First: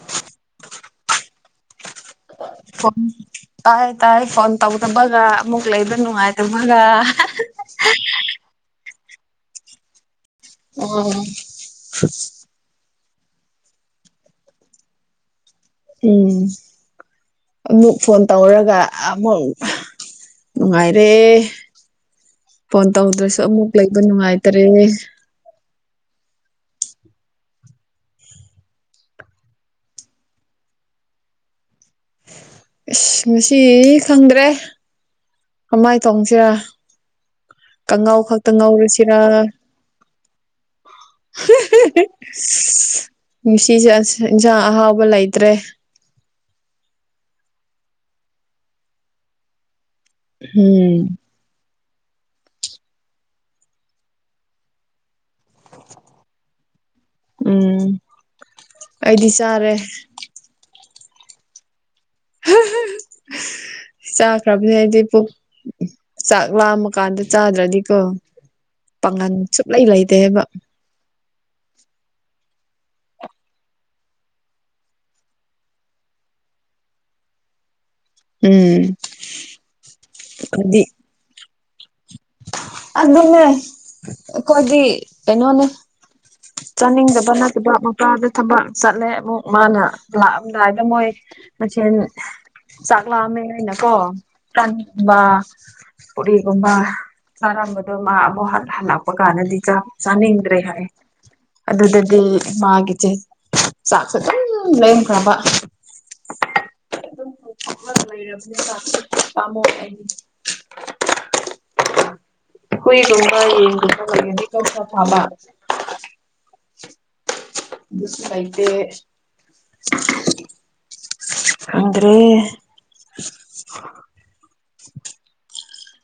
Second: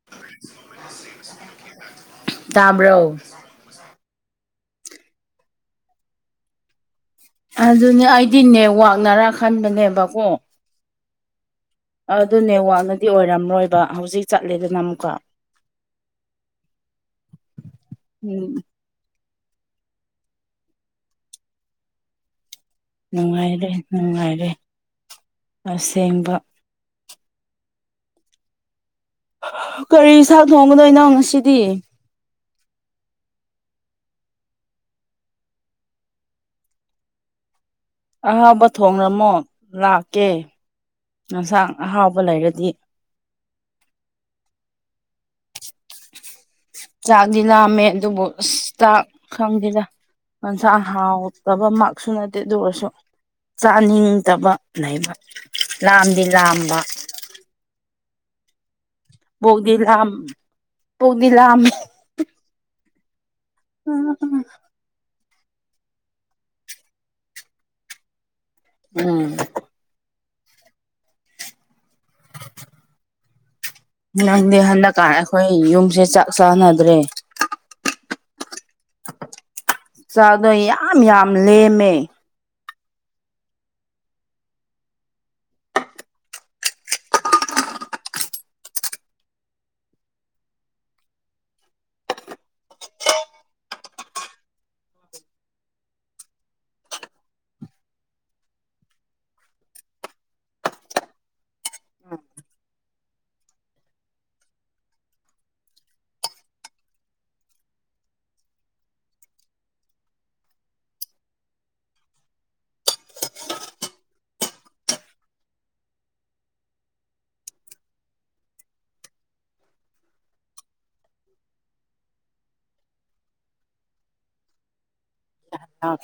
[unintelligible] ꯍ ꯇꯥꯕ꯭ꯔꯣ ꯇꯥꯏ ꯇꯥꯏ ꯐꯣꯟ ꯇꯧꯗꯕꯒ ꯑꯃꯨꯛ ꯂꯩꯕ ꯅꯨꯡꯉꯥꯏꯇꯕꯒ ꯑꯗꯨꯅꯦ ꯑꯩꯗꯤ ꯅꯦꯋꯥꯛꯅꯔꯥ ꯈꯟꯕꯅꯦꯕꯀꯣ ꯎꯝ ꯑꯗꯨꯅꯦꯦꯋꯥꯛꯅꯗꯤ ꯑꯣꯏꯔꯝꯔꯣꯏꯕ ꯍꯧꯖꯤꯛ ꯆꯠꯂꯦꯗꯅ ꯑꯃꯨꯛꯀ ꯎꯝ ꯑꯃꯨꯛ ꯐꯣꯟ ꯎꯝ ꯇꯧꯔꯒ ꯑꯃꯨꯛ ꯅꯨꯡꯉꯥꯏꯔꯦ ꯐꯣꯟ ꯇꯧꯗ꯭ꯔꯁꯨ ꯅꯨꯡꯉꯥꯏꯔꯦ ꯑꯃꯨꯛ ꯂꯩꯕ ꯅꯨꯡꯉꯥꯏꯔꯦ ꯅꯨꯡꯉꯥꯏꯇꯔꯦ ꯑꯁꯦꯡꯕ ꯀꯔꯤ ꯏꯁꯥꯡ ꯊꯣꯡꯕꯅꯣ ꯏꯅꯥꯎ ꯉꯁꯤꯗꯤ ꯏꯁꯁ ꯉꯁꯤ ꯈꯪꯗ꯭ꯔꯦ ꯀꯃꯥꯏꯅ ꯇꯧꯁꯤꯔꯥ ꯀꯥꯡꯉꯥꯎ ꯈꯛꯇ ꯑꯍꯥꯎꯕ ꯉꯧꯔꯨꯁꯤꯔꯥ ꯊꯣꯡꯔꯝꯃꯣ ꯂꯥꯛꯀꯦ ꯌꯦꯟꯁꯥꯡ ꯑꯍꯥꯎꯕ ꯂꯩꯔꯗꯤ ꯅꯨꯡꯁꯤꯁꯦ ꯏꯟꯁꯥꯡ ꯑꯍꯥꯎꯕ ꯂꯩꯇ꯭ꯔꯦ ꯆꯥꯛꯗꯤꯅꯃꯦ ꯑꯗꯨꯕꯨ ꯆꯥꯛ ꯈꯪꯗꯅ ꯑꯣꯟꯁ ꯎꯝ ꯍꯥꯎ ꯕꯥ ꯃꯥꯛꯁꯨ ꯅꯠꯇꯦꯗꯔꯁꯨ ꯆꯥꯅꯤꯡꯗꯕ ꯂꯩꯕ ꯂꯥꯝꯗꯤ ꯂꯥꯝꯕ ꯎꯝ ꯑꯩꯗꯤ ꯆꯥꯔꯦ ꯄꯨꯗ ꯂꯥ ꯆꯥꯈ꯭ꯔꯕꯅꯤ ꯑꯩꯗꯤ ꯆꯥꯛ ꯂꯥꯃ ꯀꯥꯟꯗ ꯆꯥꯗ꯭ꯔꯗꯤꯀꯣ ꯎꯝ ꯄꯥꯒꯟ ꯁꯨꯡꯂꯩ ꯂꯩꯇꯦ ꯍꯥꯏꯕ ꯅꯪꯗꯤ ꯍꯟꯗꯛꯀꯥꯟ ꯑꯩꯈꯣꯏ ꯌꯨꯝꯁꯦ ꯆꯥꯛ ꯆꯥꯟꯅꯗ꯭ꯔꯦ ꯎꯝ ꯆꯗꯣꯏ ꯌꯥꯝ ꯌꯥꯝ ꯂꯦꯝꯃꯦ ꯑꯗꯨꯟꯅ ꯑꯩꯣꯏꯗꯤ ꯄꯩꯅꯣꯅꯦ ꯆꯥꯅꯤꯡꯗꯕ ꯅꯠꯇꯕ ꯃꯄꯥꯗ ꯊꯕꯛ ꯆꯠꯂꯦ ꯑꯃꯨꯛ ꯃꯥꯅ ꯂꯥꯛꯑꯝꯗꯥꯏꯗ ꯃꯣꯏ ꯃꯆ ꯆꯥꯛꯂꯥꯛꯑꯝꯃꯦ ꯍꯥꯏꯅꯀꯣ ꯄꯒꯨꯝꯕ ꯄꯨꯣꯔꯤꯒꯨꯝꯕ ꯆꯥꯔꯝꯕꯗꯣ ꯃꯥꯕꯨꯛ ꯍ ꯍꯜꯂꯛꯄ ꯀꯥꯟꯗꯗꯤꯥꯛ ꯆꯥꯅꯤꯡꯗ꯭ꯔꯦ ꯍꯥꯏ ꯑꯗꯨꯗꯗꯤ ꯃꯥꯒꯤꯁꯦ ꯆꯥꯛꯁꯨ ꯑꯗꯨꯝ ꯂꯩꯔꯈ꯭ꯔꯕ ꯇꯦꯡ ꯑꯗꯨꯝꯊꯣꯛꯂ ꯂꯩꯔꯕꯅꯤ ꯆꯥꯛ ꯄꯥꯝꯃꯣ ꯑꯩꯗꯤ ꯑꯩꯣꯏꯔꯨꯝꯕ ꯌꯦꯡ ꯃꯔ ꯆꯥꯕ ꯁꯥꯏꯦ ꯑꯗ꯭ꯔꯦ ꯍ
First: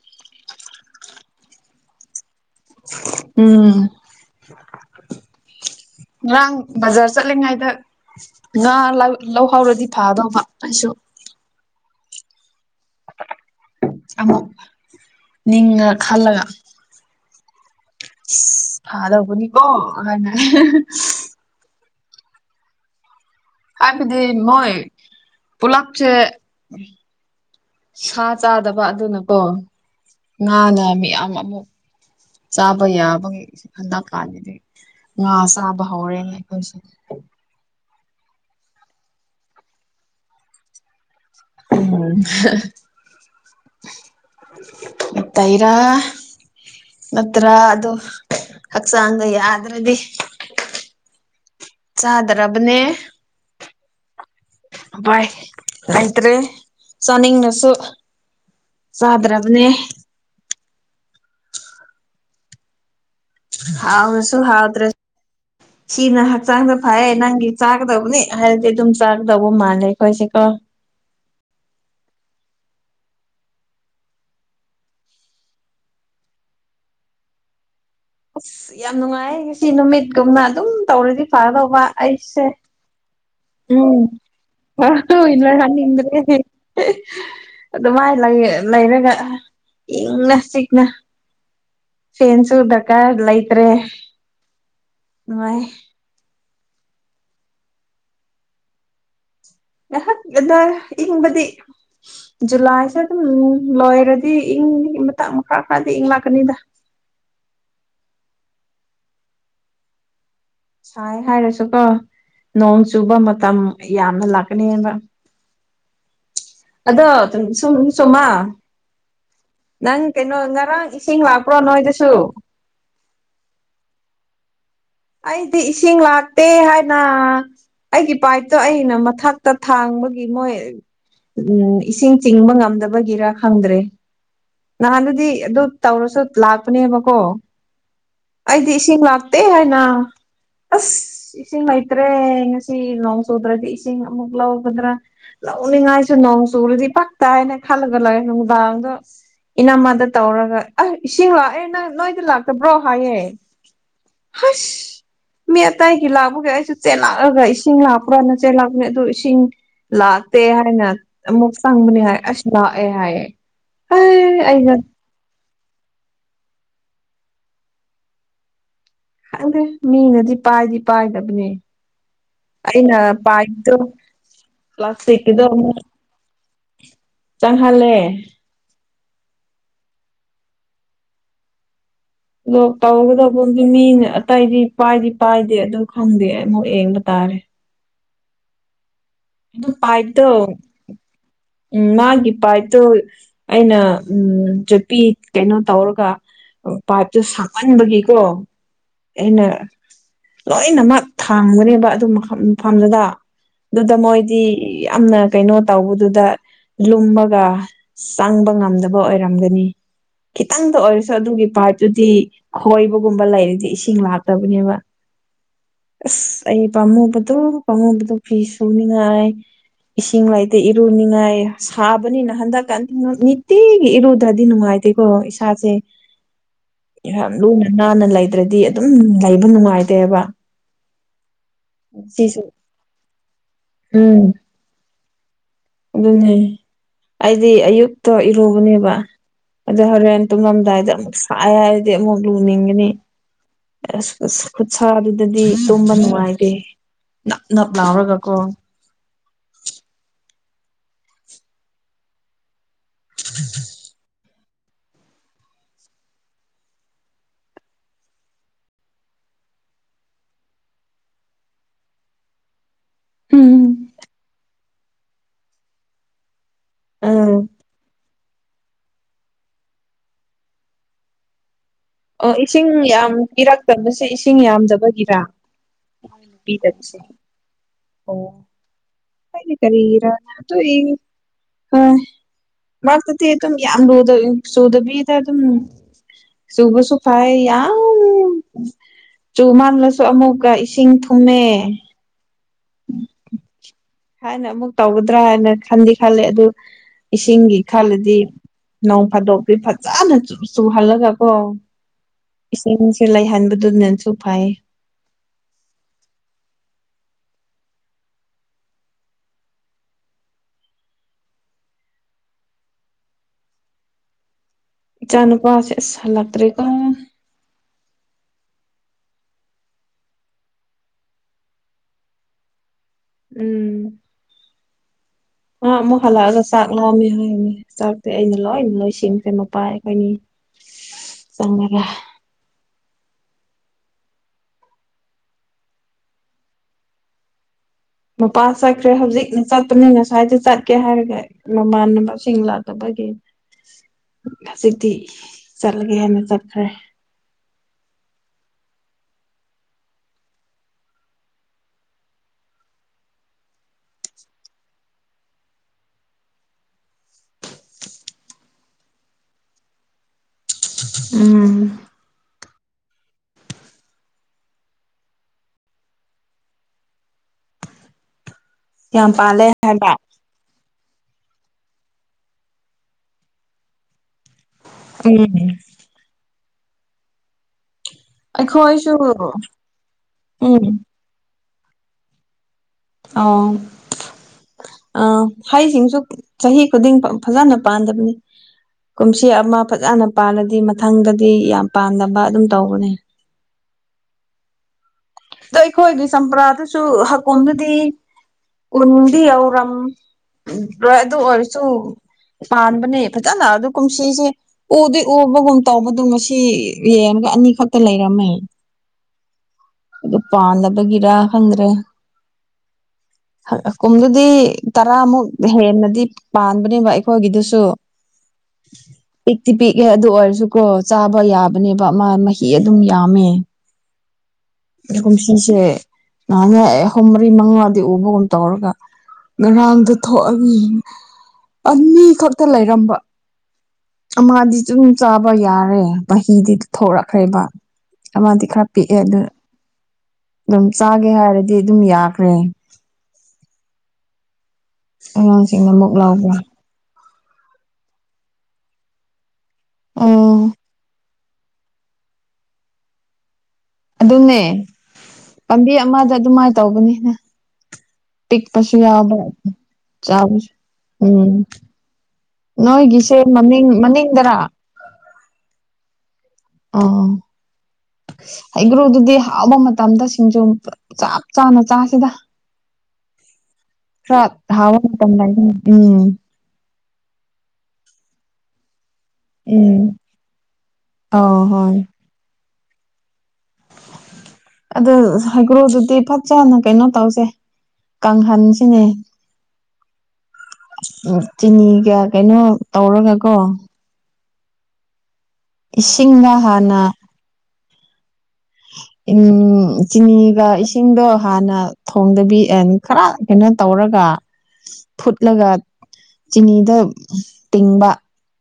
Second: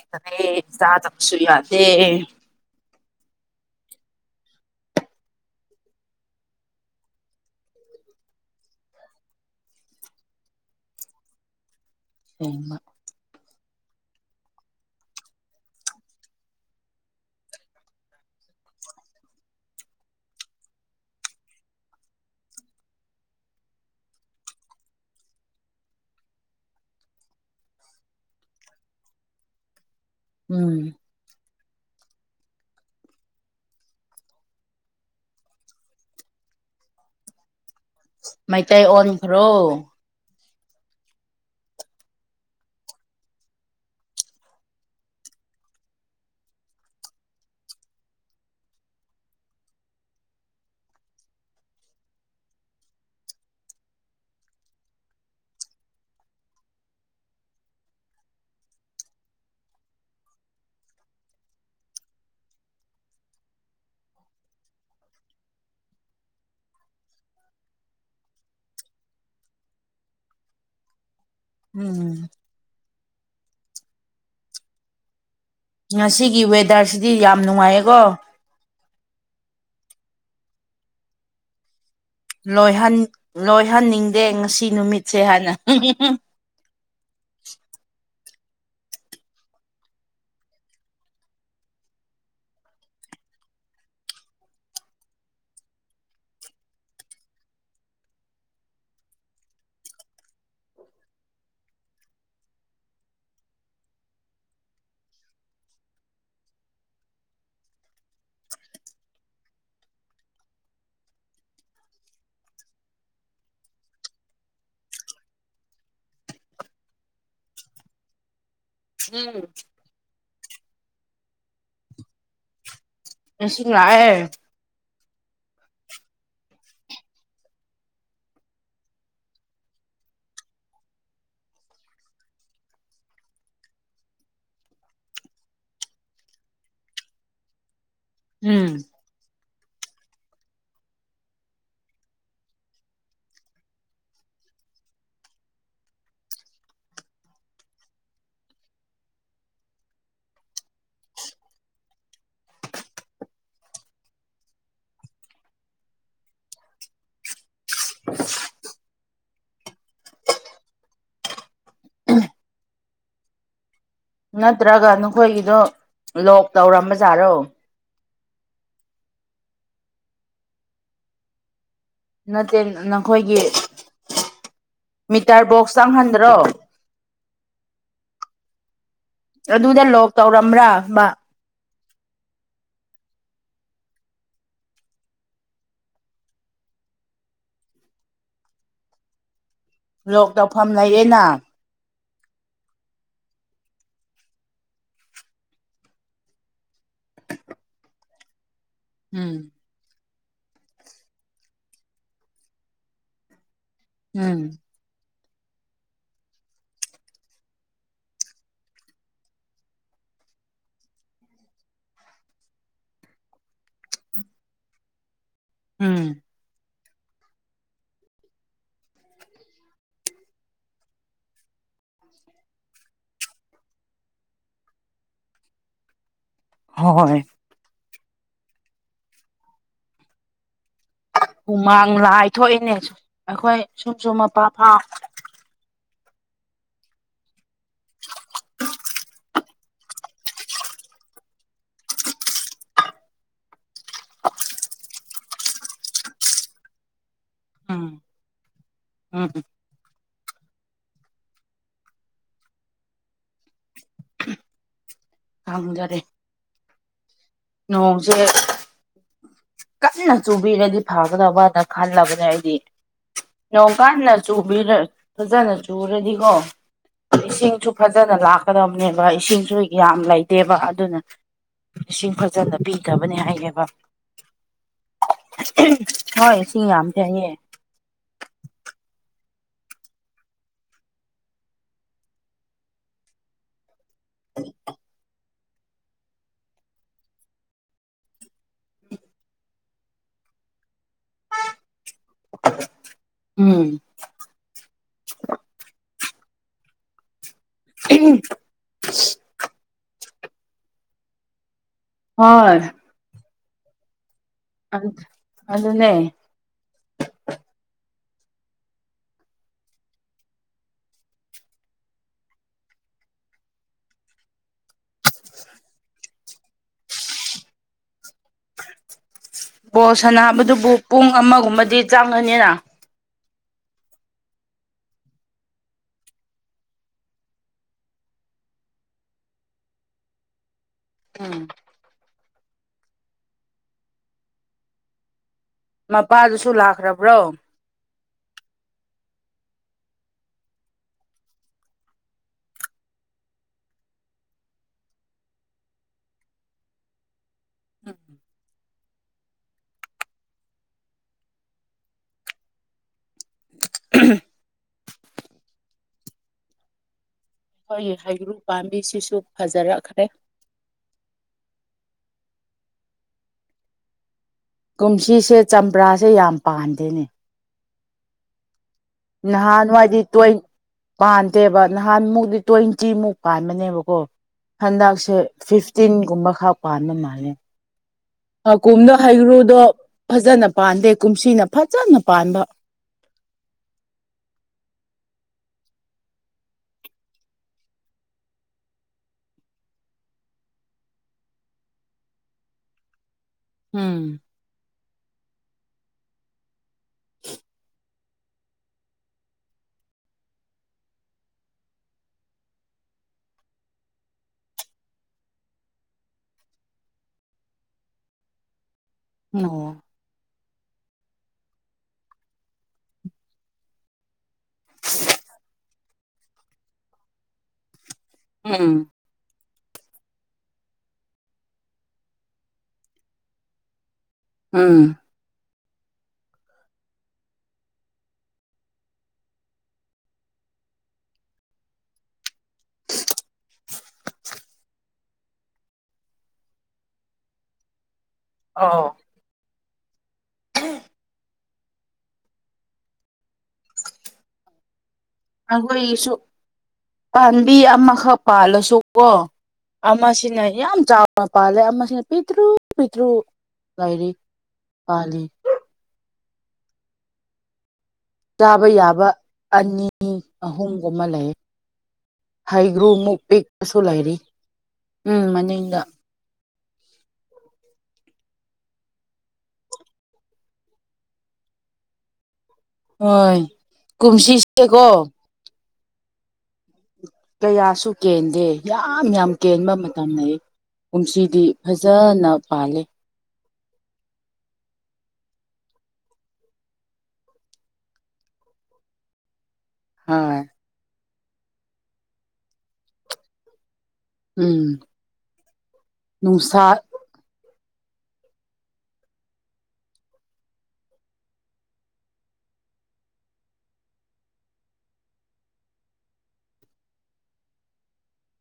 ꯇꯔꯦ ꯁꯥ ꯇꯞ ꯁꯨꯌꯥꯗꯦ ꯎꯝ ꯇꯣꯛ ꯉꯔꯥꯡ ꯕꯖꯥꯔ ꯆꯠꯂꯤꯉꯩꯗ ꯉꯥ ꯂꯧꯍꯧꯔꯗꯤ ꯐꯥꯗꯧꯕ ꯑꯩꯁꯨ ꯍꯃ ꯑꯃ ꯅꯤꯡꯉꯒ ꯈꯜꯂꯒ ꯐꯜ ꯍꯕꯅꯤ ꯀꯣ ꯑꯩꯥꯏꯅ ꯍꯥꯏꯕꯤꯗꯤ ꯃꯣꯏ ꯄꯣꯂꯞ ꯆꯦ ꯁꯥ ꯆꯥꯗꯕ ꯑꯗꯨꯅꯀꯣ ꯎꯝ ꯉꯥꯅ ꯃꯤꯌꯥꯝ ꯑꯃꯨꯛ ꯆꯥꯕ ꯌꯥꯕꯒꯤ ꯍꯟꯗꯛ ꯀꯥꯜꯂꯤ ꯑꯗꯨ ꯉꯥ ꯆꯥꯕ ꯍꯧꯔꯦꯅ ꯑꯩꯈꯣꯏꯁ ꯃꯩꯇꯩ ꯑꯣꯟꯈ꯭ꯔꯣ ꯑꯠꯇꯥꯏꯔ ꯅꯠꯇ꯭ꯔ ꯑꯗꯨ ꯑꯛꯁꯒꯗ꯭ꯔꯗꯤ ꯆꯥꯗ꯭ꯔꯕꯅꯦ ꯚꯏ ꯂꯩꯇ꯭ꯔꯦ ꯆꯅꯤꯡꯅꯁꯨ ꯆꯥꯗ꯭ꯔꯕꯅꯦ ꯍꯁꯨ ꯍꯥꯏꯥꯎꯗ꯭ꯔꯦ ꯌ [inaudible] ꯁꯤꯅ ꯍꯛꯆꯥꯡꯗ ꯐꯌꯦ ꯅꯪꯒꯤ ꯆꯥꯒꯗꯧꯕꯅꯤ ꯍꯥꯏꯔꯗꯤ ꯑꯗꯨꯝ ꯆꯥꯒꯗꯧꯕ ꯃꯥꯜꯂꯦ ꯑꯩꯈꯣꯏꯁꯦ ꯀꯣ ꯎꯝ ꯉꯁꯤꯒꯤ ꯋꯦꯗꯔꯁꯤꯗꯤ ꯌꯥꯝ ꯅꯨꯡꯉꯥꯏꯌꯦꯀꯣ ꯑ ꯌꯥꯝ ꯅꯨꯡꯉꯥꯏ ꯉꯁꯤ ꯅꯨꯃꯤꯠꯒꯨꯝꯅ ꯑꯗꯨꯝ ꯇꯧꯔꯗꯤ ꯐꯗꯧꯕ ꯂꯣꯢꯍꯟ ꯂꯣꯏꯍꯟꯅꯤꯡꯗꯦ ꯉꯁꯤ ꯅꯨꯃꯤꯠꯁꯦ ꯍꯥꯏꯅ ꯍꯟꯅꯤꯡꯗ꯭ꯔꯦ [unintelligible] ꯑꯗꯨꯃꯥꯏꯅ ꯂꯩꯔꯒ ꯏꯪꯅ ꯆꯤꯛꯅ ꯐꯦꯟꯁꯨ ꯗꯀꯥꯔ ꯂꯩꯇ꯭ꯔꯦ ꯅꯨꯉꯥꯏ ꯉꯍꯥꯛ ꯈꯛꯇ ꯏꯪꯕꯗꯤ ꯖꯨꯂꯥꯏꯁꯦ ꯑꯗꯨꯝ ꯂꯣꯏꯔꯗꯤ ꯏꯪꯒꯤ ꯃꯇꯥꯡ ꯈꯔ ꯈꯔꯗꯤ ꯏꯪ ꯂꯥꯛꯀꯅꯤꯗ ꯁꯥꯏ ꯍꯥꯏꯔꯁꯨꯀꯣ ꯅꯣꯡ ꯆꯨꯕ ꯃꯇꯝ ꯌꯥꯝꯅ ꯂꯥꯛꯀꯅꯦꯕ ꯑꯗꯣ [unintelligible] ꯎꯝ ꯅꯪ ꯀꯩꯅꯣ ꯉꯔꯥꯡ ꯏꯁꯤꯡ ꯂꯥꯛꯄ꯭ꯔꯣ ꯅꯣꯏꯗꯁꯨ ꯅꯁꯤꯡ ꯂꯥꯛꯑꯦ ꯑꯩꯗꯤ ꯏꯁꯤꯡ ꯂꯥꯛꯇꯦ ꯍꯥꯏꯅ ꯑꯩꯒꯤ ꯄꯥꯏꯞꯇꯣ ꯑꯩꯅ ꯃꯊꯛꯇ ꯊꯥꯡꯕꯒꯤ ꯃꯣꯏ ꯎꯝ ꯏꯁꯤꯡ ꯆꯤꯡꯕ ꯉꯝꯗꯕꯒꯤꯔ ꯈꯪꯗ꯭ꯔꯦ ꯅꯍꯥꯟꯗꯨꯗꯤ ꯑꯗꯨ ꯇꯧꯔꯁꯨ ꯂꯥꯛꯄꯅꯦꯕꯀꯣ ꯎꯝ ꯑꯩꯗꯤ ꯏꯁꯤꯡ ꯂꯥꯛꯇꯦ ꯍꯥꯏꯅ ꯑꯁ ꯏꯁꯤꯡ ꯍꯩꯇ꯭ꯔꯦ ꯉꯁꯤ ꯅꯣꯡ ꯆꯨꯗ꯭ꯔꯗꯤ ꯏꯁꯤꯡ ꯑꯃꯨꯛ ꯂꯧꯒꯗ꯭ꯔꯥ ꯂꯧꯅꯤꯡꯉꯥꯏꯁꯨ ꯅꯣꯡ ꯆꯨꯨꯔꯗꯤ ꯄꯛ ꯇꯥꯏꯅ ꯈꯜꯂꯒ ꯂꯩꯔꯦ ꯅꯨꯡꯗꯥꯡꯗꯣ ꯏꯅꯝꯃꯗ ꯇꯧꯔꯒ ꯑ ꯏꯁꯤꯡ ꯂꯥꯛꯑꯦ ꯅꯪ ꯅꯣꯏꯗ ꯂꯥꯛꯇꯕ꯭ꯔꯣ ꯍꯥꯏꯌꯦ ꯍꯨꯏꯁ ꯃꯤ ꯑꯇꯩꯒꯤ ꯂꯥꯛꯕꯒꯤ ꯑꯩꯁꯨ ꯆꯦꯜꯂꯥꯛꯑꯒ ꯏꯁꯤꯡ ꯂꯥꯛꯄ꯭ꯔꯥꯅ ꯆꯦꯜꯂꯥꯛꯄꯅꯦ ꯑꯗꯨ ꯏꯁꯤꯡ ꯂꯥꯛꯇꯦ ꯍꯥꯏꯅ ꯑꯃꯨꯛ ꯁꯪꯕꯅꯤ ꯍꯥꯏ ꯑꯁ ꯂꯥꯛꯑꯦ ꯍꯥꯏꯑꯦ ꯅꯠꯇ꯭ꯔꯒ ꯅꯈꯣꯏꯒꯤꯗꯣ ꯂꯣꯛ ꯇꯧꯔꯝꯕꯖꯥꯔꯣ ꯈꯪꯗꯦ ꯃꯤꯅꯗꯤ ꯄꯥꯏꯗꯤ ꯄꯥꯏꯗꯕꯅꯦ ꯅꯠꯇꯦ ꯑꯩꯅ ꯅꯈꯣꯏꯒꯤ ꯄꯥꯏꯞꯇꯣ ꯄ꯭ꯂꯥꯁꯇꯤꯛꯀꯤꯗꯣ ꯃꯤꯇꯔ ꯕꯣꯛꯁ ꯑꯃꯨꯛ [unintelligible] ꯆꯪꯍꯟꯗ꯭ꯔꯣ ꯆꯪꯍꯜꯂꯦ ꯑꯗꯨꯗ ꯂꯣꯛ ꯇꯧꯔꯝꯕ꯭ꯔꯥ ꯃꯥ ꯂꯣꯛ ꯇꯧꯒꯗꯕꯗꯤ ꯃꯤꯅ ꯑꯇꯩꯗꯤ ꯄꯥꯏꯗꯤ ꯄꯥꯏꯗꯦ ꯑꯗꯨ ꯈꯪꯗꯦ ꯑꯃꯨꯛ ꯌꯦꯡꯕ ꯇꯥꯔꯦ ꯑꯗꯨ ꯄꯥꯏꯞꯇꯣ ꯂꯣꯛ ꯇꯧꯐꯝ ꯂꯩꯌꯦꯅ ꯎꯝ ꯃꯥꯒꯤ ꯄꯥꯏꯞꯇꯨ ꯑꯩꯅ ꯎꯝ ꯆꯨꯄꯤ ꯀꯩꯅꯣ ꯇꯧꯔꯒ ꯄꯥꯏꯞꯇꯨ ꯁꯥꯃꯟꯕꯒꯤꯀꯣ ꯑꯩꯅ ꯎꯝ ꯂꯣꯏꯅꯃꯛ ꯊꯥꯡꯒꯅꯦꯕ ꯑꯗꯨ ꯃꯐꯝ ꯃꯐꯝꯗꯨꯗ ꯑꯗꯨꯗ ꯃꯣꯏꯗꯤ ꯎꯝ ꯌꯥꯝꯅ ꯀꯩꯅꯣ ꯇꯧꯕꯗꯨꯗ ꯂꯨꯝꯃꯒ ꯆꯪꯕ ꯉꯝꯗꯕ ꯑꯣꯏꯔꯝꯒꯅꯤ ꯈꯤꯇꯪꯗ ꯑꯣꯏꯔꯁꯨ ꯑꯗꯨꯒꯤ ꯄꯥꯔꯠꯇꯨꯗꯤ ꯈꯣꯏꯕꯒꯨꯝꯕ ꯂꯩꯔꯗꯤ ꯏꯁꯤꯡ ꯂꯥꯛꯇꯕꯅꯦꯕ ꯎꯝ ꯑꯁ ꯑꯩ ꯄꯥꯝꯃꯨꯕꯗꯣ ꯄꯥꯝꯃꯨꯕꯗꯣ ꯐꯤ ꯁꯨꯅꯤꯉꯥꯏ ꯏꯁꯤꯡ ꯂꯩꯗꯦ ꯏꯔꯨꯅꯤꯡꯉꯥꯏ ꯁꯥꯕꯅꯤꯅ ꯍꯟꯗꯛꯀꯥꯟꯗꯤ ꯅꯤꯇꯤꯒꯤ ꯏꯔꯨꯗ꯭ꯔꯗꯤ ꯅꯨꯡꯉꯥꯏꯇꯦꯀꯣ ꯏꯁꯥꯁꯦ ꯍꯣꯏ ꯌꯥꯝ ꯂꯨꯅ ꯅꯥꯟꯅ ꯂꯩꯇ꯭ꯔꯗꯤ ꯑꯗꯨꯝ ꯂꯩꯕ ꯅꯨꯡꯉꯥꯏꯇꯦꯕ ꯍꯨꯃꯥꯡ ꯂꯥꯢ ꯁꯤꯁꯨ ꯊꯣꯛꯏꯅꯦ ꯑꯩꯈꯣꯏ ꯆꯨ ꯆꯨ ꯎꯝ ꯃꯄꯥ ꯐꯥꯎ ꯑꯗꯨꯅꯦ ꯑꯩꯗꯤ ꯑꯌꯨꯛꯇ ꯏꯔꯨꯕꯅꯦꯕ ꯑꯗꯣ ꯍꯣꯔꯦꯟ ꯇꯨꯝꯂꯝꯗꯥꯏꯗ ꯑꯃꯨꯛ ꯁꯥꯏꯌꯦ ꯍꯥꯏꯔꯗꯤ ꯑꯃꯨꯛ ꯂꯨꯅꯤꯡꯒꯅꯤ ꯑꯁ ꯑ ꯈꯨꯠꯁꯥꯗꯨꯗꯗꯤ ꯇꯨꯝꯕ ꯅꯨꯡꯉꯥꯏꯇꯦ ꯅꯞ ꯅꯞ ꯎꯝ ꯂꯥꯎꯔꯒꯀꯣ [unintelligible] [unintelligible] [inaudible] ꯑꯝꯖꯗꯦ ꯅꯣꯡꯁꯦ ꯀꯟꯅ ꯆꯨꯕꯤꯔꯗꯤ ꯐꯒꯗꯕꯅ ꯈꯜꯂꯕꯅꯦ ꯑꯩꯗꯤ ꯎꯝ ꯅꯣꯡ ꯀꯥꯟꯅ ꯆꯨꯕꯤꯔ ꯐꯖꯅ ꯆꯨꯨꯔꯗꯤꯀꯣ ꯎꯝ ꯏꯁꯤꯡꯁꯨ ꯐꯖꯅ ꯂꯥꯛꯀꯗꯕꯅꯦꯕ ꯏꯁꯤꯡꯁꯨ ꯌꯥꯝ ꯂꯩꯇꯦꯕ ꯑꯗꯨꯅ ꯏꯁꯤꯡ ꯑꯣ ꯐꯖꯅ ꯏꯁꯤꯡ ꯌꯥꯝ ꯄꯤꯗꯕꯅꯦ ꯍꯥꯏꯌꯦꯕ ꯄꯤꯔꯛꯇꯅꯁ ꯏꯁꯤꯡ ꯌꯥꯝꯗꯕꯒꯤꯔ ꯍꯣꯏ ꯏꯁꯤꯡ ꯅꯨꯄꯤꯗꯁꯦ ꯌꯥꯝꯗꯦ ꯍꯥꯏꯌꯦ ꯑꯣ ꯀꯔꯤꯒꯤꯔ [unintelligible] ꯃꯔꯛꯇꯗꯤ ꯑꯗꯨꯝ ꯌꯥꯝ ꯔꯨꯗ ꯆꯨꯗꯕꯤꯗ ꯑꯗꯨꯝ ꯆꯧꯕꯨꯁꯨ ꯐꯥꯏ ꯌꯥꯝ ꯆꯨ ꯃꯥꯜꯂꯁꯨ ꯑꯃꯨꯛꯀ ꯏꯁꯤꯡ ꯊꯨꯝꯃꯦ ꯎꯝ ꯍꯥꯏꯅ ꯑꯃꯨꯛ ꯇꯧꯒꯗ꯭ꯔꯥ ꯍꯥꯏꯅ ꯈꯟꯗꯤ ꯈꯜꯂꯦ ꯑꯗꯨ ꯏꯁꯤꯡꯒꯤ ꯈꯜꯂꯗꯤ ꯅꯣꯡ ꯐꯥꯗꯣꯛꯇꯤ ꯐꯖꯅ ꯆꯨꯍꯜꯂꯒ ꯀꯣ ꯍꯣꯏ ꯏꯁꯤꯡ ꯂꯩꯍꯟꯕꯗꯨꯅꯁꯨ ꯐꯥꯏ ꯑꯗꯨꯅꯦ ꯏꯆꯥ ꯅꯨꯨꯄꯥꯁꯦ ꯑꯁ ꯍꯜꯂꯛꯇ꯭ꯔꯦꯀꯣ ꯕꯣ ꯁꯅꯥꯕꯗꯨꯕꯨ ꯄꯨꯡ ꯑꯃꯒꯨꯝꯕꯗꯤ ꯆꯪꯉꯅꯤꯅ ꯎꯝ ꯑꯃꯨꯛ ꯍꯂꯒ ꯆꯥꯛ ꯂꯃꯤ ꯍ ꯆꯥꯛꯁꯦ ꯑꯩꯅ ꯂꯣꯏꯅ ꯂꯣꯏꯁꯤꯟꯈꯔ꯭ꯦ ꯃꯄꯥ ꯑꯩꯈꯣꯏꯅꯤ ꯆꯪꯉꯒ ꯃꯄꯥꯗꯨꯁꯨ ꯂꯥꯛꯈ꯭ꯔꯕ꯭ꯔꯣ ꯃꯄꯥ ꯆꯠꯈ꯭ꯔꯦ ꯍꯧꯖꯤꯛꯅ ꯆꯠꯄꯅꯤꯅ ꯉꯁ꯭ꯋꯥꯏꯗ ꯆꯠꯀꯦ ꯍꯥꯏꯔꯒꯦ ꯃꯃꯥꯟꯅꯕꯁꯤꯡ ꯂꯥꯛꯅꯕꯒꯤ ꯍꯧꯖꯤꯛꯇꯤ ꯆꯠꯂꯒꯦ ꯍꯥꯏꯅ ꯆꯠꯈ꯭ꯔꯦ ꯎꯝ ꯑꯩꯈꯣꯏꯒꯤ ꯍꯩꯒ꯭ꯔꯨ ꯄꯥꯝꯕꯤꯁꯤꯁꯨ ꯐꯖꯔꯛꯈ꯭ꯔꯦ ꯎꯝ ꯀꯨꯝꯁꯤꯁꯦ ꯆꯝꯄ꯭ꯔꯥꯁꯦ ꯌꯥꯝ ꯄꯥꯟꯗꯦꯅꯦ ꯌꯥꯝ ꯄꯥꯜꯂꯦ ꯍꯥꯏꯕ ꯅꯍꯥꯟꯋꯥꯏꯗꯤ ꯇꯣ ꯄꯥꯟꯗꯦꯕ ꯅꯍꯥꯟꯃꯨꯛꯇ ꯇ꯭ꯋꯦꯟꯇꯤ ꯃꯨꯛ ꯄꯥꯟꯕꯅꯦꯕꯀꯣ ꯍꯟꯗꯛꯁꯦ ꯎꯝ ꯐꯤꯐ ꯇꯤꯟꯒꯨꯝꯕ ꯈꯔ ꯄꯥꯟꯕ ꯃꯥꯜꯂꯦ ꯃꯀꯨꯝꯗꯣ ꯑꯩꯈꯣꯏꯁꯨ ꯍꯩꯒ꯭ꯔꯨꯗꯣ ꯐꯖꯅ ꯎꯝ ꯄꯥꯟꯗꯦ ꯀꯨꯝꯁꯤꯅ ꯐꯖꯅ ꯄꯥꯟꯕ ꯑ ꯑ ꯍꯩꯁꯤꯡꯁꯨ ꯆꯍꯤ ꯈꯨꯗꯤꯡ ꯐꯖꯅ ꯄꯥꯟꯗꯕꯅꯤ ꯀꯨꯝꯁꯤ ꯑꯃ ꯐꯖꯅ ꯄꯥꯜꯂꯗꯤ ꯃꯊꯪꯗꯗꯤ ꯌꯥꯝ ꯄꯥꯗꯅꯕ ꯑꯗꯨꯝ ꯇꯧꯕꯅꯦ ꯎꯝ ꯑꯗꯣ ꯑꯩꯈꯣꯏꯒꯤ ꯆꯝꯄ꯭ꯔꯥꯗꯨꯁꯨ ꯍꯀꯝꯗꯨꯗꯤ ꯎꯟꯗꯤ ꯌꯧꯔꯝꯣꯏ ꯑꯗꯨ ꯑꯣꯏꯔꯁꯨ ꯄꯥꯟꯕꯅꯦ ꯐꯖꯅ ꯑꯗꯨ ꯀꯨꯝꯁꯤꯁꯦ ꯎꯗꯤ ꯎꯕꯒꯨꯝ ꯇꯧꯕꯗꯣ ꯉꯁꯤ ꯌꯦꯡꯉꯒ ꯑꯅꯤꯈꯛꯇ ꯂꯩꯔꯝꯃꯦ ꯑꯣ ꯑꯗꯨ ꯄꯥꯟꯗꯕꯒꯤꯔ ꯈꯪꯗ꯭ꯔꯦ ꯀꯨꯝꯗꯨꯗꯤ ꯇꯔꯥꯃꯨꯛ ꯍꯦꯟꯅꯗꯤ ꯄꯥꯟꯕꯅꯦꯕ ꯑꯩꯈꯣꯏꯒꯤꯗꯨꯁꯨ ꯎꯝ ꯄꯤꯛꯇꯤ ꯄꯤꯛꯑꯦ ꯑꯗꯨ ꯑꯣꯏꯔꯁꯨꯀꯣ ꯆꯥꯕ ꯌꯥꯕꯅꯦꯕ ꯃꯥ ꯃꯍꯤ ꯑꯗꯨꯝ ꯌꯥꯝꯃꯦ ꯎꯝ ꯀꯨꯝꯁꯤꯁꯦ ꯉꯍꯥꯟꯅ ꯑꯍꯨꯝ ꯃꯔꯤ ꯃꯉꯥꯗꯤ ꯎꯕꯒꯨꯝ ꯇꯧꯔꯒ ꯉꯔꯥꯡꯗ ꯊꯣꯛꯑꯒ ꯑꯅꯤ ꯈꯛꯇ ꯂꯩꯔꯝꯕ ꯑꯃꯗꯤꯗꯤ ꯁꯨꯝ ꯆꯥꯕ ꯌꯥꯔꯦ ꯃꯍꯤꯗꯤ ꯊꯣꯔꯛꯈ꯭ꯔꯦꯕ ꯑꯃꯗꯤ ꯈꯔ ꯑꯣ ꯄꯤꯛꯑꯦ ꯑꯗꯨꯅ ꯑꯗꯨꯝ ꯆꯥꯒꯦ ꯍꯥꯏꯔꯗꯤ ꯑꯗꯨꯝ ꯌꯥꯈ꯭ꯔꯦ ꯑꯉꯥꯡꯁꯤꯡꯅ ꯑꯃꯨꯛ ꯑꯩꯈꯣꯏꯒꯤꯁꯨ ꯂꯧꯕ꯭ꯔꯥ ꯄꯥꯝꯕꯤ ꯑꯃꯈꯛ ꯄꯥꯜꯂꯁꯨ ꯑꯣ ꯎꯝ ꯑꯃꯁꯤꯅ ꯌꯥꯝ ꯆꯥꯎꯅ ꯄꯥꯜꯂꯦ ꯑꯃꯁꯤꯅ ꯄꯤꯛꯇ꯭ꯔꯨ ꯄꯤꯛꯇ꯭ꯔꯨ ꯂꯩꯔꯤ ꯑꯗꯨꯅꯦ ꯄꯥꯜꯂꯤ ꯄꯥꯝꯕꯤ ꯑꯃꯗ ꯑꯗꯨꯃꯥꯏꯅ ꯇꯧꯕꯅꯤꯅ ꯄꯤꯛ ꯆꯥꯕ ꯄꯁꯤ ꯌꯥꯕ ꯑꯅꯤ ꯆ ꯑꯍꯨꯝꯒꯨꯝꯕ ꯂꯩ ꯎꯝ ꯅꯣꯏꯒꯤꯁꯦ ꯍꯩꯒ꯭ꯔꯨꯃꯨꯛ ꯃꯃꯤꯡ ꯄꯤꯛꯄꯁꯨ ꯂꯩꯔꯤ ꯃꯅꯤꯡꯗꯔ ꯎꯝ ꯃꯅꯤꯡꯗ ꯑ ꯍꯩꯒ꯭ꯔꯨꯗꯨꯗꯤ ꯍꯥꯎꯕ ꯃꯇꯝꯗ ꯁꯤꯡꯖ ꯆꯞ ꯆꯥꯅ ꯆꯥꯁꯤꯗ ꯍꯣꯏ ꯈꯔꯥ ꯍꯧꯕ ꯀꯨꯝꯁꯤꯁꯦꯀꯣ ꯃꯥꯇꯝ ꯂꯩꯅꯤ ꯎꯝ ꯀꯌꯥꯁꯨ ꯀꯦꯟꯗꯦ ꯌꯥꯝ ꯌꯥꯝ ꯀꯦꯟꯕ ꯎꯝ ꯃꯇꯝꯗ ꯑꯩ ꯑ ꯀꯨꯝꯁꯤꯗꯤ ꯍꯣꯏ ꯐꯖꯅ ꯄꯥꯜꯂꯤ ꯑꯗ ꯍꯥꯏꯩꯒ꯭ꯔꯣꯗꯨꯗꯤ ꯐꯠꯖꯅ ꯀꯩꯅꯣ ꯇꯧꯁꯦ ꯀꯥꯡꯍꯟꯁꯤꯅꯦ ꯍꯣꯏ ꯆꯤꯅꯤꯒ ꯀꯩꯅꯣ ꯇꯧꯔꯒ ꯀꯣ ꯎꯝ ꯏꯁꯤꯡꯗ ꯅꯨꯡꯁꯥ ꯍꯥꯟꯅ ꯎꯝ ꯆꯤꯅꯤꯒ ꯏꯁꯤꯡꯗꯣ ꯍꯥꯟꯅ ꯊꯣꯡꯗꯕꯤ ꯑꯦ ꯈꯔ ꯀꯩꯅꯣ ꯇꯧꯔꯒ ꯐꯨꯠꯂꯒ ꯆꯤꯅꯤꯗ ꯇꯤꯡꯕ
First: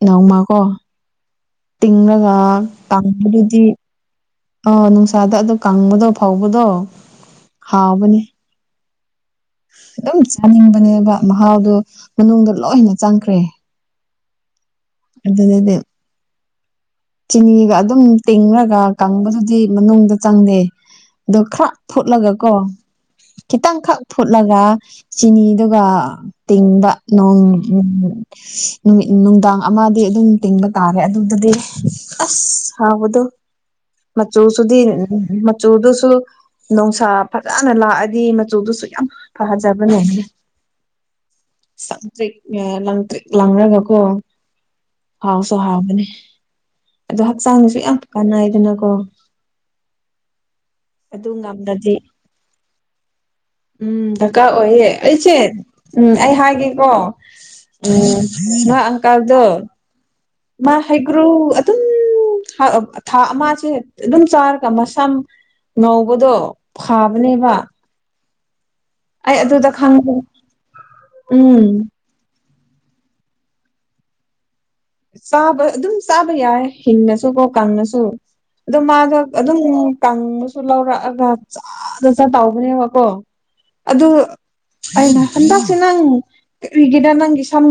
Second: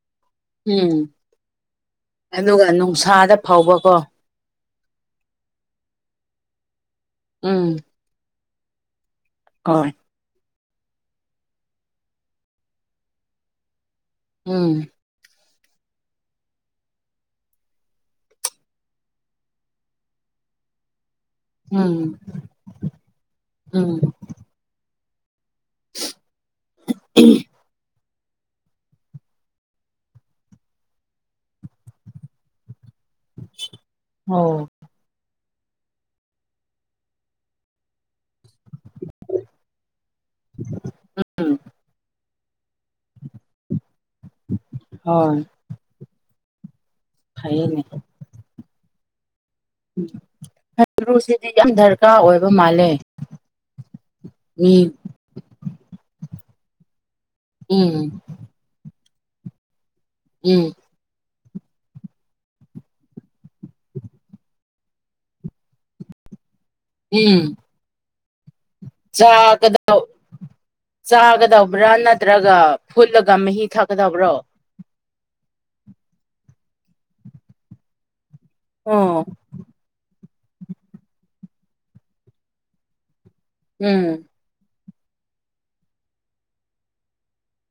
ꯅꯣꯡꯃ ꯎꯝ ꯇꯤꯡꯔꯒ ꯑꯗꯨꯒ ꯅꯨꯡꯁꯥꯗ ꯇꯥꯡꯕꯗꯨꯗꯤ ꯐꯥꯎꯕꯀꯣ ꯑ ꯅꯨꯡꯁꯥꯗ ꯑꯗꯨ ꯀꯪꯕꯗꯣ ꯐꯥꯎꯕꯗꯣ ꯎꯝ ꯍꯥꯎꯕꯅꯦ ꯍꯣꯏ ꯑꯗꯨꯝ ꯆꯥꯅꯤꯡꯕꯅꯦꯕ ꯃꯍꯥꯎꯗꯣ ꯃꯅꯨꯡꯗ ꯂꯣꯏꯅ ꯆꯪꯈ꯭ꯔꯦ ꯎꯝ ꯑꯗꯨꯅꯦ ꯆꯤꯅꯤꯒ ꯑꯗꯨꯝ ꯇꯤꯡꯉꯒ ꯀꯪꯕꯗꯨꯗꯤ ꯃꯅꯨꯡꯗ ꯆꯪꯗꯦ ꯑꯗꯨ ꯈꯛ ꯎꯝ ꯐꯨꯠꯂꯒ ꯀꯣ ꯈꯤꯇꯪ ꯎꯝ ꯈꯔ ꯐꯨꯠꯂꯒ ꯆꯤꯅꯤꯗꯨꯒ ꯇꯤꯡꯕ ꯅꯣꯡ ꯅꯨꯃꯤꯠ ꯅꯨꯡꯗꯥꯡ ꯑꯃꯗꯤ ꯑꯗꯨꯝ ꯇꯤꯡꯕ ꯇꯥꯔꯦ ꯑꯗꯨꯗꯗꯤ ꯑꯁ ꯍꯥꯎꯕꯗꯣ ꯃꯆꯨ ꯑꯣ ꯁꯤ ꯃꯆꯨꯗꯨꯁꯨ ꯅꯨꯡꯁꯥ ꯐꯖꯅ ꯂꯥꯛꯑꯗꯤ ꯃꯆꯨꯗꯨꯁꯨ ꯌꯥꯝ ꯐꯖꯕꯅꯦꯅꯦ ꯎꯝ ꯁꯪꯇ꯭ꯔꯤꯛ ꯂꯪꯇ꯭ꯔꯤꯛ ꯂꯪꯉꯒꯀꯣ ꯍꯣꯏ ꯍꯥꯎꯁꯨ ꯍꯥꯎꯕꯅꯦ ꯑꯗꯣ ꯍꯛꯆꯥꯡꯗꯁꯨ ꯐꯩꯌꯦꯅꯦ ꯌꯥꯝ ꯀꯥꯟ ꯅꯥꯏꯗꯅꯀꯣ ꯎꯝ ꯍꯩꯈꯔꯨ ꯁꯦ ꯌꯥꯝ ꯗꯔꯀꯥꯔ ꯑꯣꯏꯕ ꯃꯥꯜꯂꯦ ꯃꯤ ꯑꯩꯆꯦ ꯎꯝ ꯑꯩ ꯍꯥꯏꯒꯦꯀꯣ ꯎꯝ ꯅꯣꯏ ꯑꯪꯀꯜꯗꯣ ꯎꯝ ꯃꯥ ꯍꯩꯒ꯭ꯔꯨ ꯑꯗꯨꯝ ꯊꯥ ꯑꯃꯁꯥꯁꯦ ꯑꯗꯨꯝ ꯆꯥꯔ ꯃꯁꯝ ꯉꯧꯕꯗꯣ ꯎꯝ ꯐꯥꯕꯅꯦꯕ ꯑꯩ ꯑꯗꯨꯗ ꯆꯥꯒꯗ ꯈꯪꯕ ꯎꯝ ꯆꯥꯒꯗꯧꯕ꯭ꯔꯥ ꯅꯠꯇ꯭ꯔꯒ ꯐꯨꯠꯂꯒ ꯃꯍꯤ ꯊꯛꯀꯗꯕ꯭ꯔꯣ ꯆꯥꯕ ꯑꯗꯨꯝ ꯆꯥꯕ ꯌꯥꯏ ꯍꯤꯡꯉꯁꯨꯀꯣ ꯀꯪꯉꯁꯨ ꯑꯗꯣ ꯑꯣ ꯃꯥꯗꯣ ꯑꯗꯨꯝ ꯀꯥꯡꯕꯁꯨ ꯂꯧꯔꯛꯑꯒ ꯆꯖꯅ ꯇꯧꯕꯅꯦꯕꯀꯣ ꯑꯗꯨ ꯎꯝ ꯑꯩꯅ ꯈꯟ ꯇꯁꯦ ꯅꯪ ꯀꯔꯤꯒꯦꯔ ꯅꯪꯒꯤ ꯁꯝ